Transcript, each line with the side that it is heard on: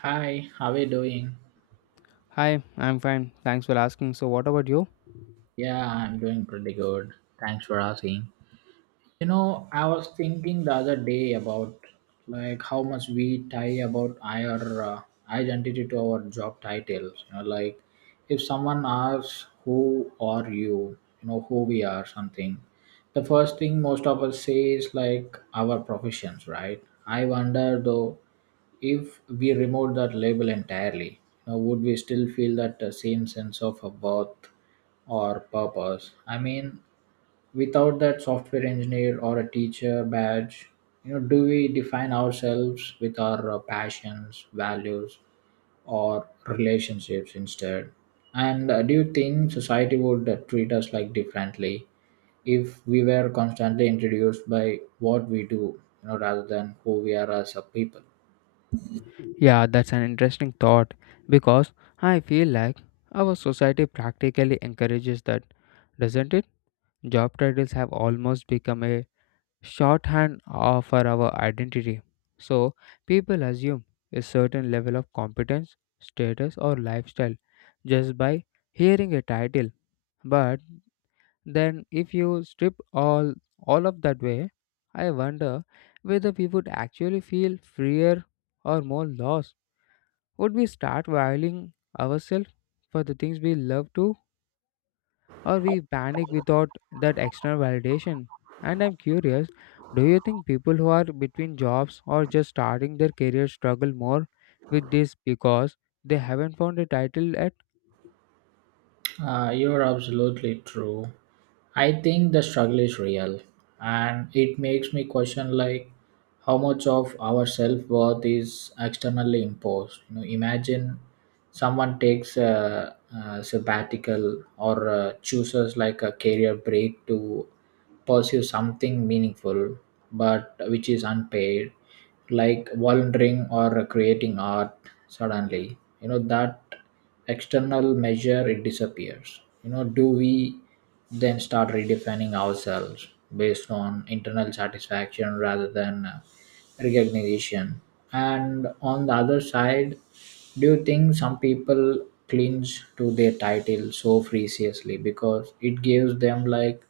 right: Hi, how are you doing?
left: Hi, I'm fine. Thanks for asking. So, what about you?
right: Yeah, I'm doing pretty good. Thanks for asking. I was thinking the other day about like how much we tie about our identity to our job titles. Like if someone asks who are you, you know who we are, something. The first thing most of us say is like our professions, right? I wonder though if we remove that label entirely, would we still feel that same sense of a worth or purpose? I mean, without that software engineer or a teacher badge, do we define ourselves with our passions, values, or relationships instead? And do you think society would treat us like differently if we were constantly introduced by what we do, rather than who we are as a people?
left: Yeah, that's an interesting thought because I feel like our society practically encourages that, doesn't it? Job titles have almost become a shorthand for our identity. So, people assume a certain level of competence, status, or lifestyle just by hearing a title. But then, if you strip all of that way, I wonder whether we would actually feel freer or more lost. Would we start valuing ourselves for the things we love to, or we panic without that external validation? And I'm curious, do you think people who are between jobs or just starting their career struggle more with this because they haven't found a title yet?
right: You're absolutely true. I think the struggle is real, and it makes me question like how much of our self worth is externally imposed. Imagine someone takes a sabbatical or chooses like a career break to pursue something meaningful, but which is unpaid, like volunteering or creating art. Suddenly, that external measure, it disappears. Do we then start redefining ourselves based on internal satisfaction rather than recognition? And on the other side, do you think some people cling to their title so freakishly because it gives them like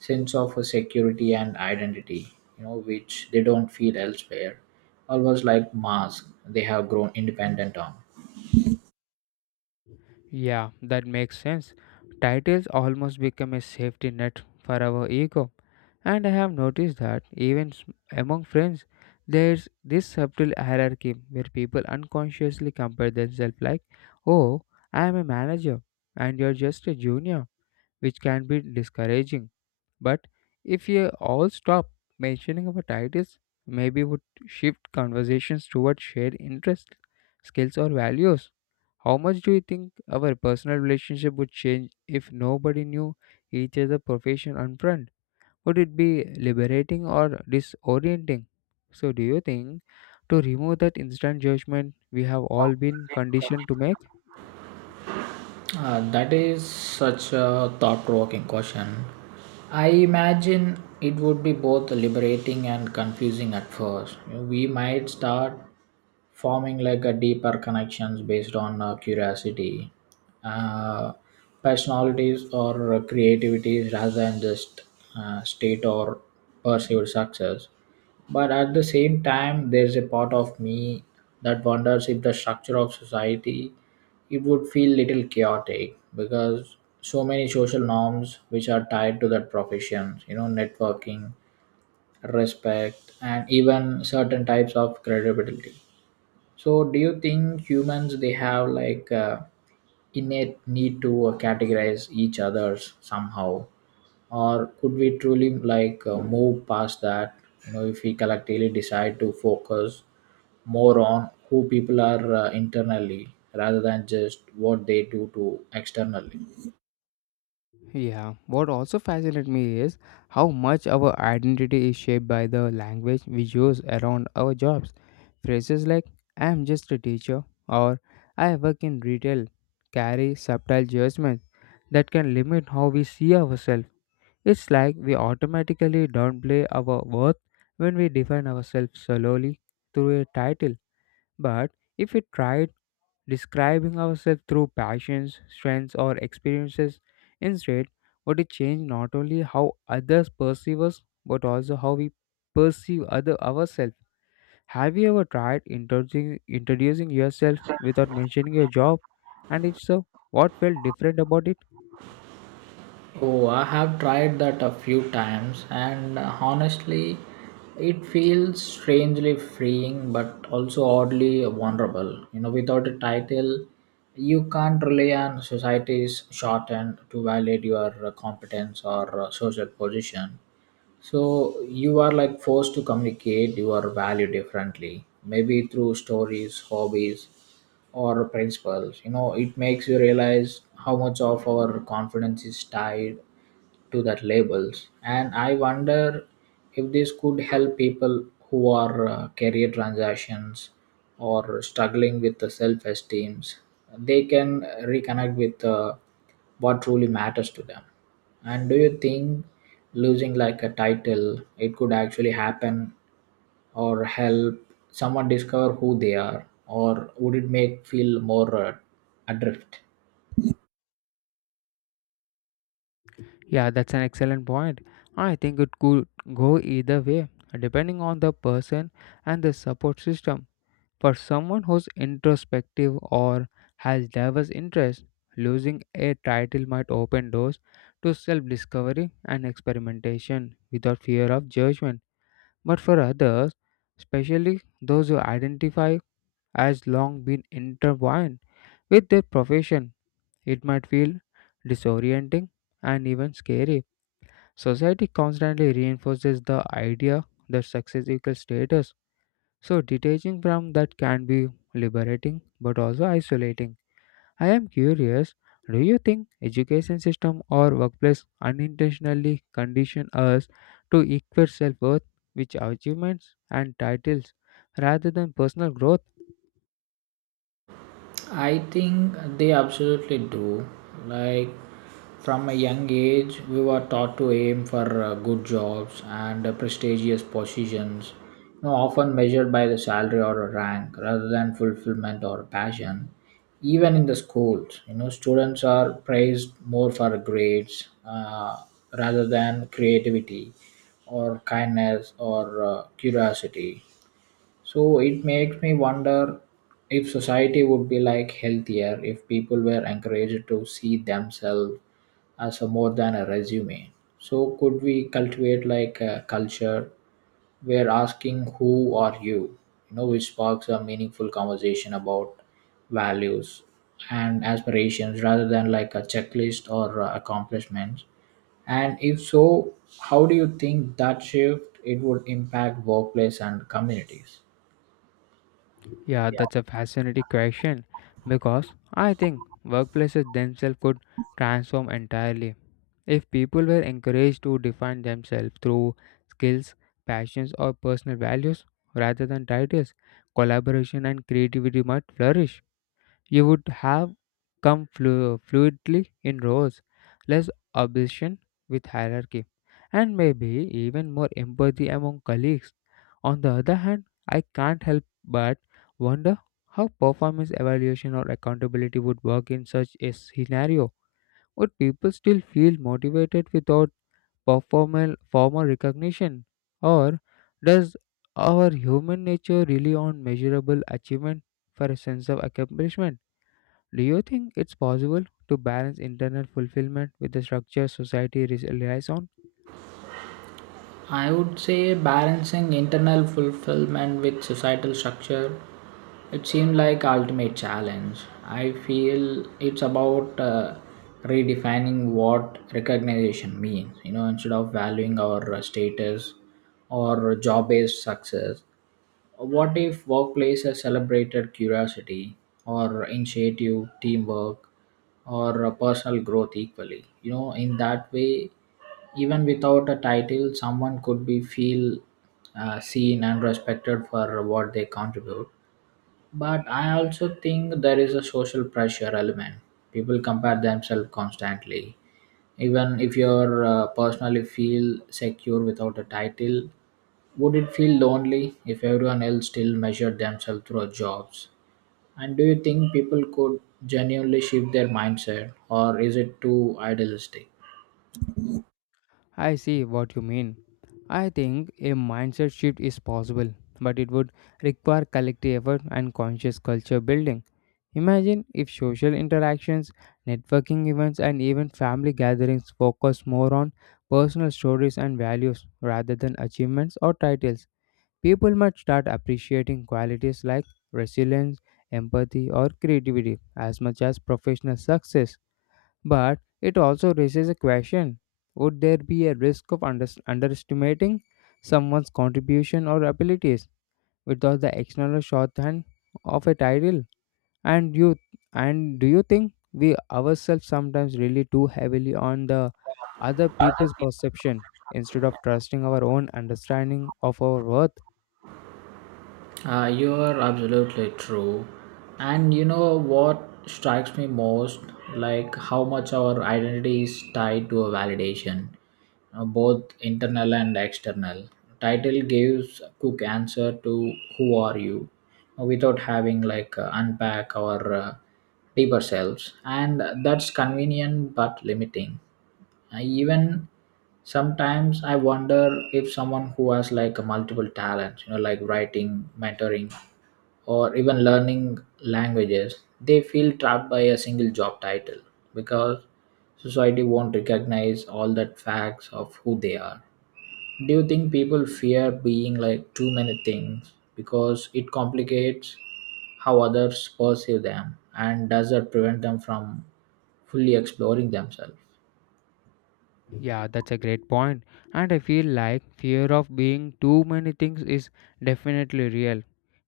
right: sense of a security and identity, which they don't feel elsewhere? Almost like mask they have grown independent on.
left: Yeah, that makes sense. Titles almost become a safety net for our ego. And I have noticed that even among friends, there's this subtle hierarchy where people unconsciously compare themselves like, oh, I am a manager and you're just a junior, which can be discouraging. But if we all stop mentioning our titles, maybe would shift conversations toward shared interests, skills, or values. How much do you think our personal relationship would change if nobody knew each other profession and front? Would it be liberating or disorienting? So, do you think to remove that instant judgment we have all been conditioned to make?
right: That is such a thought-provoking question. I imagine it would be both liberating and confusing at first. We might start forming like a deeper connections based on curiosity, uh, personalities, or creativities rather than just state or perceived success. But at the same time, there's a part of me that wonders if the structure of society, it would feel little chaotic, because so many social norms which are tied to that profession, networking, respect, and even certain types of credibility. So, do you think humans, they have like innate need to categorize each others somehow, or could we truly like move past that? If we collectively decide to focus more on who people are internally rather than just what they do to externally.
left: Yeah, what also fascinates me is how much our identity is shaped by the language we use around our jobs. Phrases like I am just a teacher or I work in retail carry subtle judgments that can limit how we see ourselves. It's like we automatically downplay our worth when we define ourselves solely through a title. But if we tried describing ourselves through passions, strengths, or experiences instead, what it changed not only how others perceive us, but also how we perceive other ourselves. Have you ever tried introducing yourself without mentioning your job? And if so, what felt different about it?
right: Oh, I have tried that a few times, and honestly, it feels strangely freeing but also oddly vulnerable. Without a title, you can't rely on society's shorthand to validate your competence or social position. So, you are like forced to communicate your value differently, maybe through stories, hobbies, or principles. It makes you realize how much of our confidence is tied to that labels, and I wonder if this could help people who are career transactions or struggling with the self esteems. They can reconnect with what truly matters to them. And do you think losing like a title, it could actually happen or help someone discover who they are, or would it make feel more adrift?
left: Yeah, that's an excellent point. I think it could go either way, depending on the person and the support system. For someone who's introspective or has diverse interests, losing a title might open doors to self discovery and experimentation without fear of judgment. But for others, especially those who identify as long been intertwined with their profession, it might feel disorienting and even scary. Society constantly reinforces the idea that success equals status, so detaching from that can be liberating but also isolating. I am curious, do you think education system or workplace unintentionally condition us to equate self-worth with achievements and titles rather than personal growth?
right: I think they absolutely do. Like from a young age, we were taught to aim for good jobs and prestigious positions, often measured by the salary or a rank rather than fulfillment or passion. Even in the schools, students are praised more for grades rather than creativity or kindness or curiosity. So it makes me wonder if society would be like healthier if people were encouraged to see themselves as a more than a resume. So could we cultivate like a culture where asking who are you, which sparks a meaningful conversation about values and aspirations rather than like a checklist or accomplishments. And if so, how do you think that shift, it would impact workplace and communities?
left: Yeah, that's a fascinating question because I think workplaces themselves could transform entirely. If people were encouraged to define themselves through skills, passions, or personal values rather than titles, collaboration and creativity might flourish. You would have come fluidly in rows, less obsession with hierarchy, and maybe even more empathy among colleagues. On the other hand, I can't help but wonder how performance evaluation or accountability would work in such a scenario. Would people still feel motivated without performal formal recognition? Or does our human nature rely on measurable achievement for a sense of accomplishment? Do you think it's possible to balance internal fulfillment with the structure society relies on?
right: I would say balancing internal fulfillment with societal structure. It seemed like ultimate challenge. I feel it's about redefining what recognition means. Instead of valuing our status or job-based success, what if workplaces celebrated curiosity or initiative, teamwork, or personal growth equally? In that way, even without a title, someone could be feel seen and respected for what they contribute. But I also think there is a social pressure element. People compare themselves constantly. Even if you personally feel secure without a title, would it feel lonely if everyone else still measured themselves through jobs? And do you think people could genuinely shift their mindset, or is it too idealistic?
left: I see what you mean. I think a mindset shift is possible, but it would require collective effort and conscious culture building. Imagine if social interactions, networking events, and even family gatherings focus more on personal stories and values rather than achievements or titles. People might start appreciating qualities like resilience, empathy, or creativity as much as professional success. But it also raises a question: would there be a risk of underestimating someone's contribution or abilities without the external shorthand of a title? And you and do you think we ourselves sometimes rely too heavily on the other people's perception instead of trusting our own understanding of our worth?
right: You are absolutely true. And you know what strikes me most? Like how much our identity is tied to a validation, both internal and external. Title gives a quick answer to who are you, without having like unpack our deeper selves. And that's convenient but limiting. I even sometimes I wonder if someone who has like a multiple talents, like writing, mentoring, or even learning languages, they feel trapped by a single job title because society won't recognize all the facts of who they are. Do you think people fear being like too many things because it complicates how others perceive them, and does that prevent them from fully exploring themselves?
left: Yeah, that's a great point. And I feel like fear of being too many things is definitely real.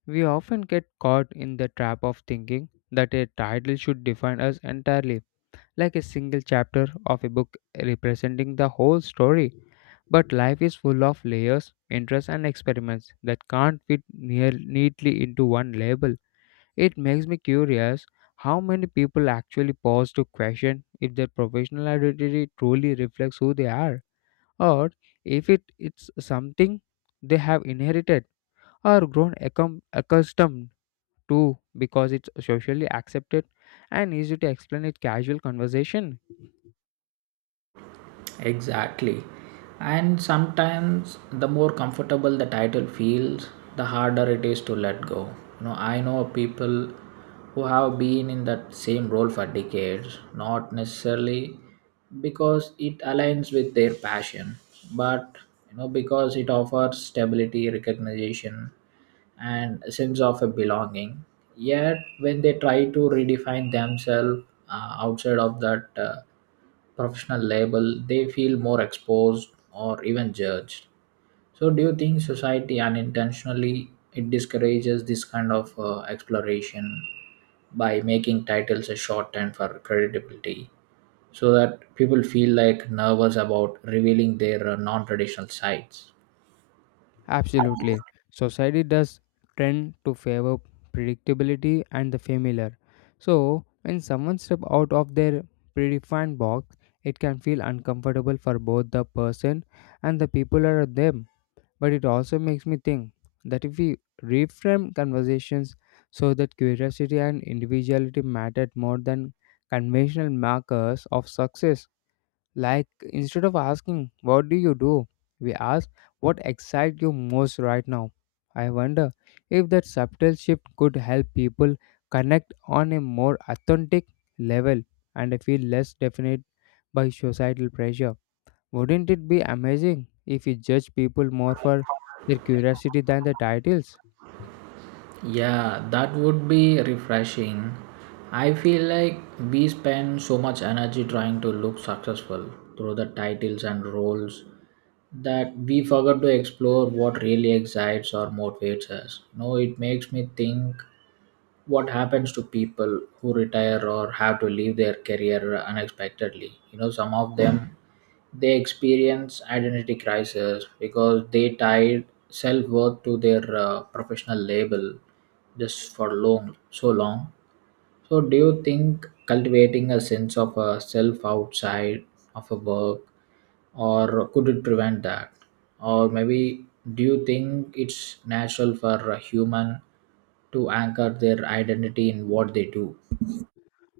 left: We often get caught in the trap of thinking that a title should define us entirely, like a single chapter of a book representing the whole story. But life is full of layers, interests, and experiments that can't fit near neatly into one label. It makes me curious how many people actually pause to question if their professional identity truly reflects who they are, or if it's something they have inherited or grown accustomed to because it's socially accepted and easy to explain in casual conversation.
right: Exactly. And sometimes the more comfortable the title feels, the harder it is to let go. I know people who have been in that same role for decades, not necessarily because it aligns with their passion, but because it offers stability, recognition, and a sense of a belonging. Yet, when they try to redefine themselves outside of that professional label, they feel more exposed or even judged. So, do you think society unintentionally it discourages this kind of exploration by making titles a shorthand for credibility, so that people feel like nervous about revealing their non-traditional sides?
left: Absolutely. Society does tend to favor predictability and the familiar. So when someone steps out of their predefined box, it can feel uncomfortable for both the person and the people around them. But it also makes me think that if we reframe conversations so that curiosity and individuality mattered more than conventional markers of success, like instead of asking, "What do you do?" we ask, "What excites you most right now?" I wonder if that subtle shift could help people connect on a more authentic level and feel less definite by societal pressure. Wouldn't it be amazing if we judge people more for their curiosity than the titles?
right: Yeah, that would be refreshing. I feel like we spend so much energy trying to look successful through the titles and roles that we forget to explore what really excites or motivates us. No, it makes me think what happens to people who retire or have to leave their career unexpectedly. Some of them they experience identity crisis because they tied self worth to their professional label just for long, so long. So, do you think cultivating a sense of a self outside of a work, or could it prevent that? Or maybe do you think it's natural for a human to anchor their identity in what they do?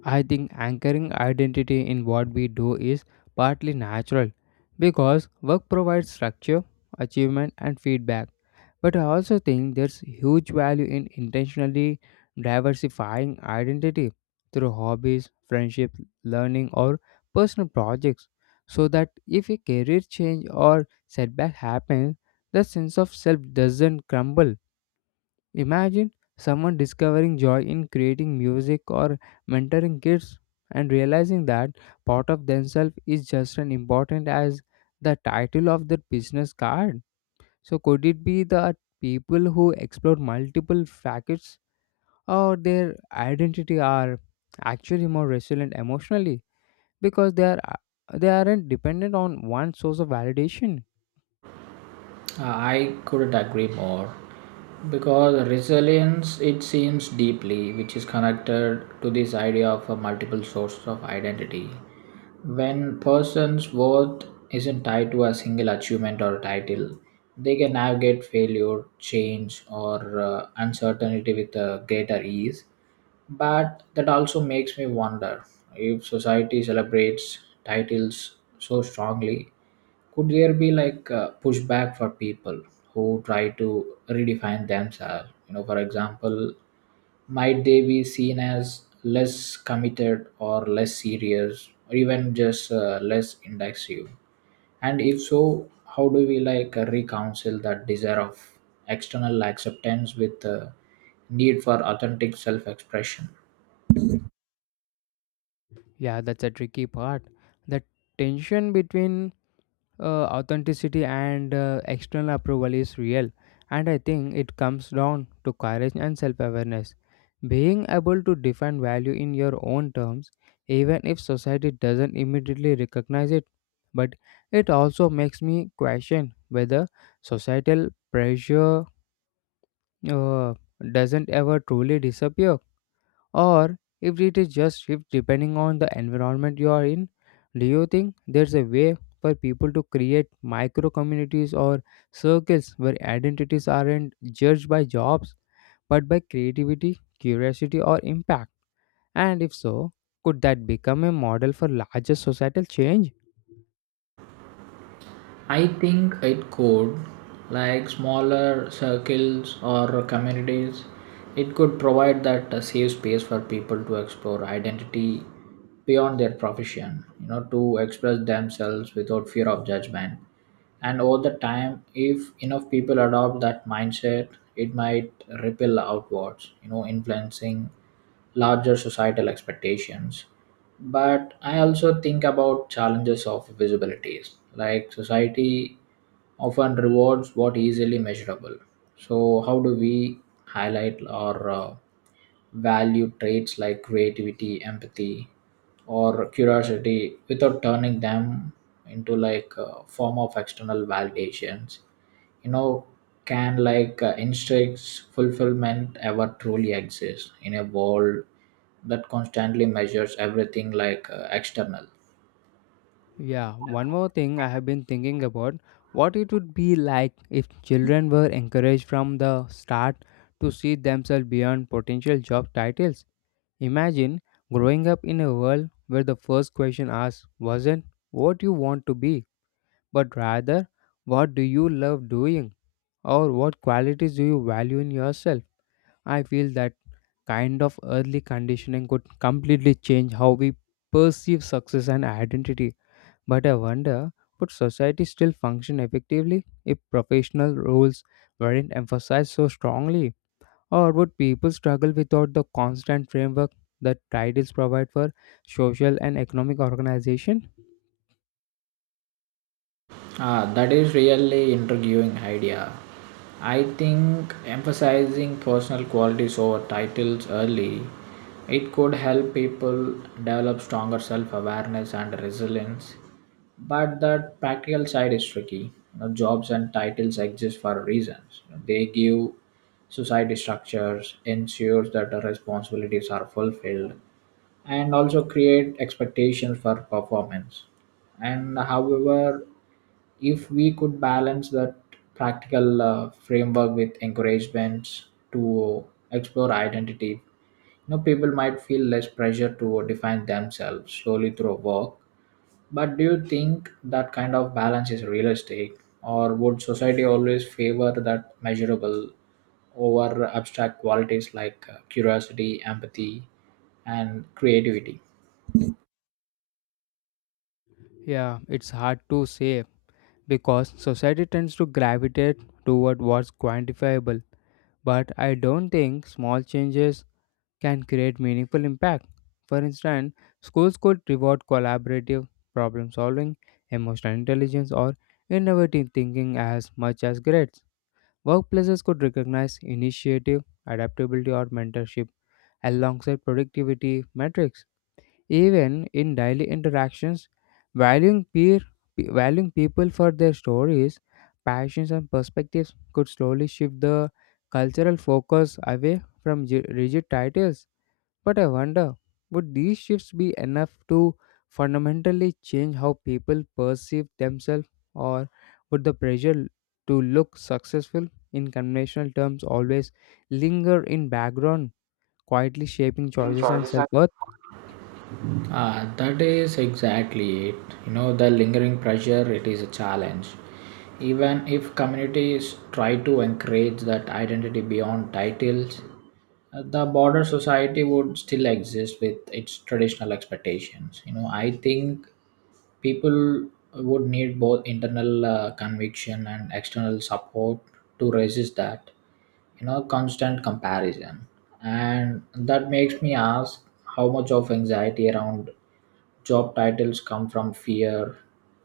left: I think anchoring identity in what we do is partly natural because work provides structure, achievement, and feedback. But I also think there's huge value in intentionally diversifying identity through hobbies, friendship, learning, or personal projects so that if a career change or setback happens, the sense of self doesn't crumble. Imagine someone discovering joy in creating music or mentoring kids and realizing that part of themselves is just as important as the title of their business card. So, could it be that people who explore multiple facets of their identity are actually more resilient emotionally because they aren't dependent on one source of validation?
right: I couldn't agree more because resilience, it seems deeply which is connected to this idea of a multiple source of identity. When person's worth isn't tied to a single achievement or title, they can navigate failure, change, or uncertainty with a greater ease. But that also makes me wonder if society celebrates titles so strongly, could there be like a pushback for people who try to redefine themselves? For example, might they be seen as less committed or less serious or even just less indecisive? And if so, how do we like reconcile that desire of external acceptance with the need for authentic self expression?
left: Yeah, that's a tricky part. The tension between authenticity and external approval is real, and I think it comes down to courage and self-awareness, being able to define value in your own terms even if society doesn't immediately recognize it. But it also makes me question whether societal pressure uh, doesn't ever truly disappear, or if it is just shift depending on the environment you are in. Do you think there's a way for people to create micro communities or circles where identities aren't judged by jobs but by creativity, curiosity, or impact? And if so, could that become a model for larger societal change?
right: I think it could, like smaller circles or communities, it could provide that a safe space for people to explore identity beyond their profession, to express themselves without fear of judgment. And over the time, if enough people adopt that mindset, it might ripple outwards, influencing larger societal expectations. But I also think about challenges of visibilities. Like society often rewards what easily measurable, so how do we highlight or value traits like creativity, empathy, or curiosity without turning them into like a form of external validations? you know can like instincts fulfillment ever truly exist in a world that constantly measures everything like external?
left: Yeah, one more thing I have been thinking about: what it would be like if children were encouraged from the start to see themselves beyond potential job titles. Imagine growing up in a world where the first question asked wasn't what you want to be, but rather what do you love doing, or what qualities do you value in yourself. I feel that kind of early conditioning could completely change how we perceive success and identity. But I wonder, would society still function effectively if professional roles weren't emphasized so strongly? Or would people struggle without the constant framework that titles provide for social and economic organization?
right: Ah, that is really intriguing idea. I think emphasizing personal qualities over titles early, it could help people develop stronger self-awareness and resilience. But that practical side is tricky. Jobs and titles exist for reasons. They give society structures, ensures that the responsibilities are fulfilled, and also create expectations for performance. And however, if we could balance that practical framework with encouragements to explore identity, people might feel less pressure to define themselves slowly through work. But do you think that kind of balance is realistic, or would society always favor that measurable over abstract qualities like curiosity, empathy, and creativity?
left: Yeah, it's hard to say because society tends to gravitate toward what's quantifiable. But I don't think small changes can create meaningful impact. For instance, schools could reward collaborative problem solving, emotional intelligence, or innovative thinking as much as grades. Workplaces could recognize initiative, adaptability, or mentorship alongside productivity metrics. Even in daily interactions, valuing valuing people for their stories, passions, and perspectives could slowly shift the cultural focus away from rigid titles. But I wonder, would these shifts be enough to fundamentally change how people perceive themselves, or would the pressure to look successful in conventional terms always linger in background, quietly shaping choices and
right: Choices.
left: self-worth?
right: Ah, that is exactly it. The lingering pressure, it is a challenge. Even if communities try to encourage that identity beyond titles, the border society would still exist with its traditional expectations. I think people would need both internal conviction and external support to resist that, constant comparison. And that makes me ask how much of anxiety around job titles come from fear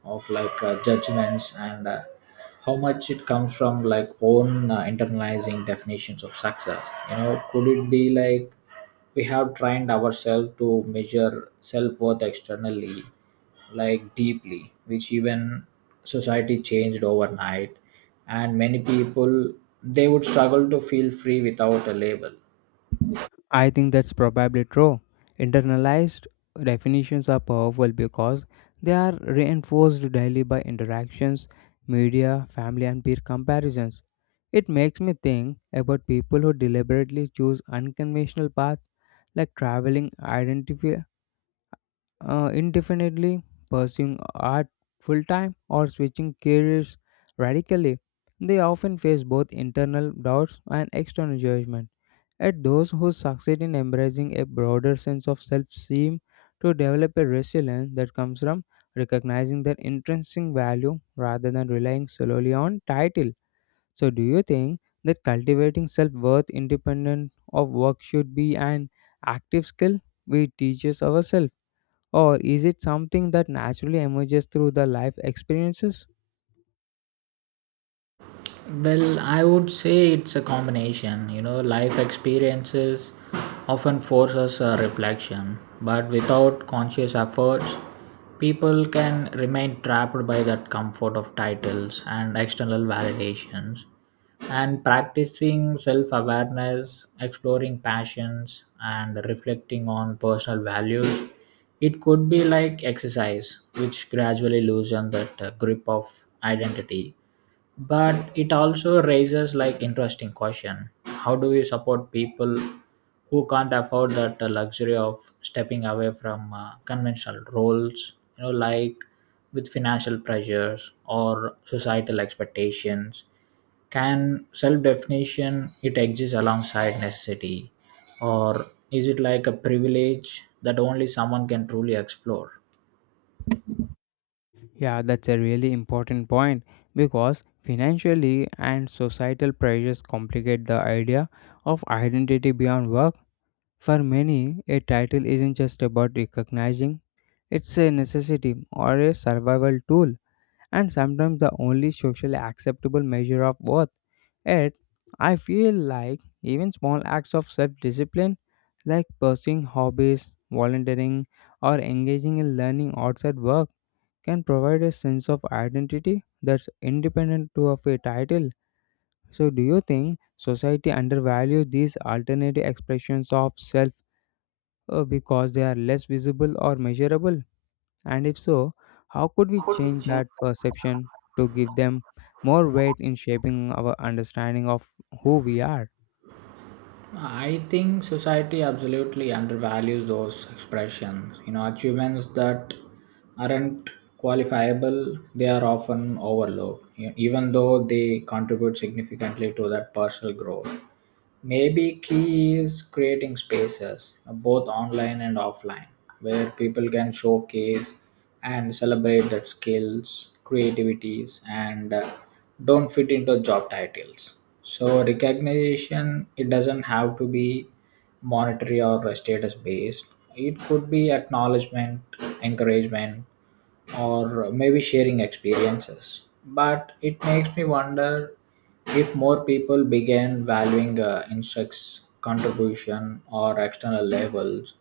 right: of like judgments, and how much it comes from like own internalizing definitions of success. Could it be like we have trained ourselves to measure self-worth externally like deeply, which even society changed overnight, and many people they would struggle to feel free without a label?
left: I think that's probably true. Internalized definitions are powerful because they are reinforced daily by interactions, media, family, and peer comparisons. It makes me think about people who deliberately choose unconventional paths like traveling indefinitely, pursuing art full time, or switching careers radically. They often face both internal doubts and external judgment. Yet those who succeed in embracing a broader sense of self seem to develop a resilience that comes from recognizing their intrinsic value rather than relying solely on title. So, do you think that cultivating self worth independent of work should be an active skill we teaches ourselves, or is it something that naturally emerges through the life experiences?
right: Well, I would say it's a combination. Life experiences often force us a reflection, but without conscious efforts, people can remain trapped by that comfort of titles and external validations. And practicing self awareness, exploring passions, and reflecting on personal values, it could be like exercise, which gradually loosen that grip of identity. But it also raises like interesting question. How do we support people who can't afford that luxury of stepping away from conventional roles, like with financial pressures or societal expectations? Can self definition it exist alongside necessity, or is it like a privilege that only someone can truly explore?
left: Yeah, that's a really important point because financially and societal pressures complicate the idea of identity beyond work. For many, a title isn't just about recognizing, it's a necessity or a survival tool, and sometimes the only socially acceptable measure of worth. Yet, I feel like even small acts of self discipline, like pursuing hobbies, volunteering, or engaging in learning outside work, can provide a sense of identity that's independent to of a title. So, do you think society undervalues these alternative expressions of self because they are less visible or measurable? And if so, how could we
right: How could we
left: change
right: change?
left: that perception to give them more weight in shaping our understanding of who we are?
right: I think society absolutely undervalues those expressions. Achievements that aren't qualifiable, they are often overlooked, even though they contribute significantly to that personal growth. Maybe key is creating spaces, both online and offline, where people can showcase and celebrate their skills, creativities, and don't fit into job titles. So recognition it doesn't have to be monetary or status based. It could be acknowledgement, encouragement, or maybe sharing experiences. But it makes me wonder if more people began valuing insects' contribution or external labels,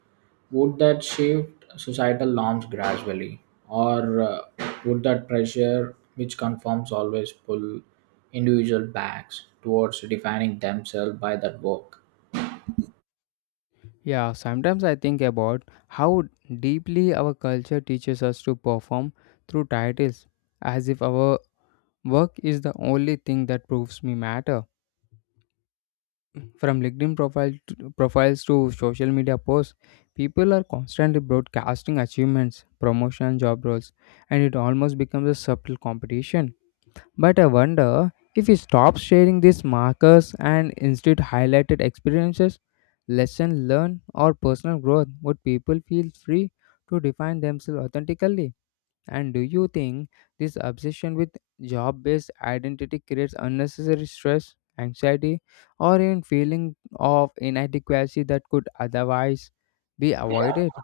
right: would that shift societal norms gradually? Or would that pressure, which conforms, always pull individual backs towards defining themselves by that work?
left: Yeah, sometimes I think about how deeply our culture teaches us to perform through titles, as if our work is the only thing that proves me matter. From LinkedIn profiles to social media posts, people are constantly broadcasting achievements, promotion, job roles, and it almost becomes a subtle competition. But I wonder if we stop sharing these markers and instead highlighted experiences, lesson learned, or personal growth, would people feel free to define themselves authentically? And do you think this obsession with job based identity creates unnecessary stress, anxiety, or even feeling of inadequacy that could otherwise be avoided?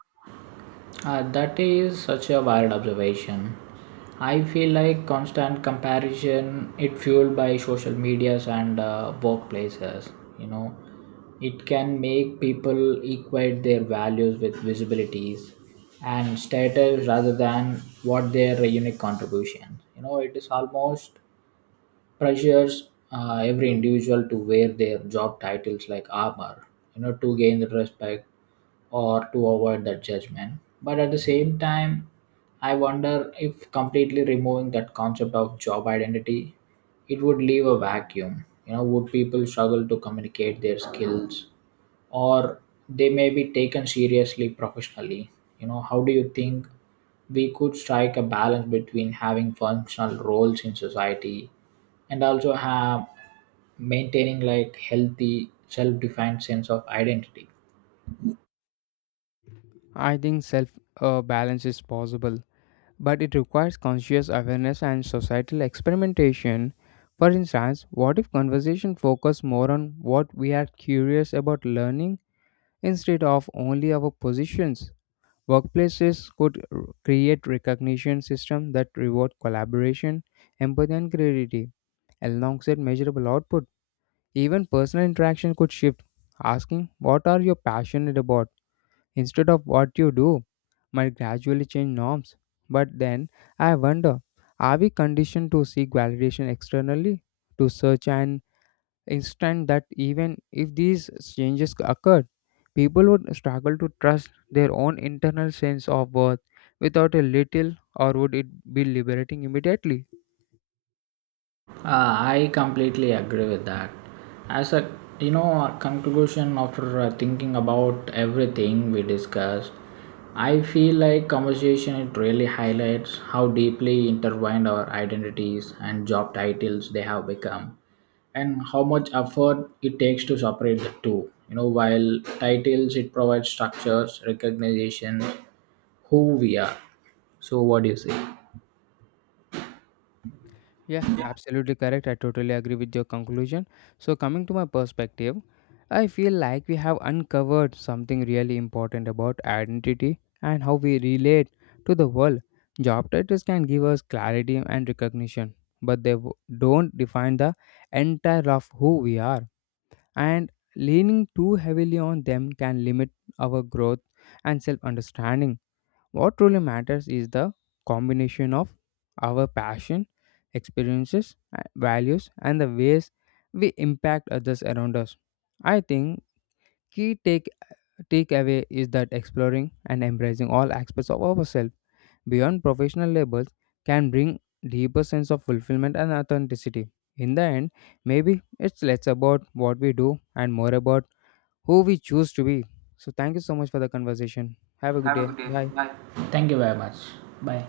right: That is such a wild observation. I feel like constant comparison, it fueled by social medias and workplaces. You know, it can make people equate their values with visibilities and status rather than what their unique contribution. It is almost pressures every individual to wear their job titles like armor, to gain the respect or to avoid that judgment. But at the same time, I wonder if completely removing that concept of job identity, it would leave a vacuum. Would people struggle to communicate their skills, or they may be taken seriously professionally? How do you think we could strike a balance between having functional roles in society and also have maintaining like healthy self-defined sense of identity?
left: I think self balance is possible, but it requires conscious awareness and societal experimentation. For instance, what if conversation focus more on what we are curious about learning instead of only our positions? Workplaces could create recognition systems that reward collaboration, empathy, and creativity alongside measurable output. Even personal interaction could shift, asking, "What are you passionate about?" instead of what you do, might gradually change norms. But then I wonder, are we conditioned to seek validation externally, to search and instant that even if these changes occurred, people would struggle to trust their own internal sense of worth without a little, or would it be liberating immediately?
right: I completely agree with that. As a a conclusion after thinking about everything we discussed, I feel like conversation it really highlights how deeply intertwined our identities and job titles they have become, and how much effort it takes to separate the two. While titles it provides structures, recognition, who we are. So, what do you say?
left: Yeah, absolutely correct. I totally agree with your conclusion. So, coming to my perspective, I feel like we have uncovered something really important about identity and how we relate to the world. Job titles can give us clarity and recognition, but don't define the entire of who we are, and leaning too heavily on them can limit our growth and self understanding. What truly matters is the combination of our passion, experiences, values, and the ways we impact others around us. I think key takeaway is that exploring and embracing all aspects of ourselves beyond professional labels can bring deeper sense of fulfillment and authenticity. In the end, maybe it's less about what we do and more about who we choose to be. So, thank you so much for the conversation. Have a good
right: Have a
left: day.
right: good day.
left: Bye.
right: Bye. Thank you very much. Bye.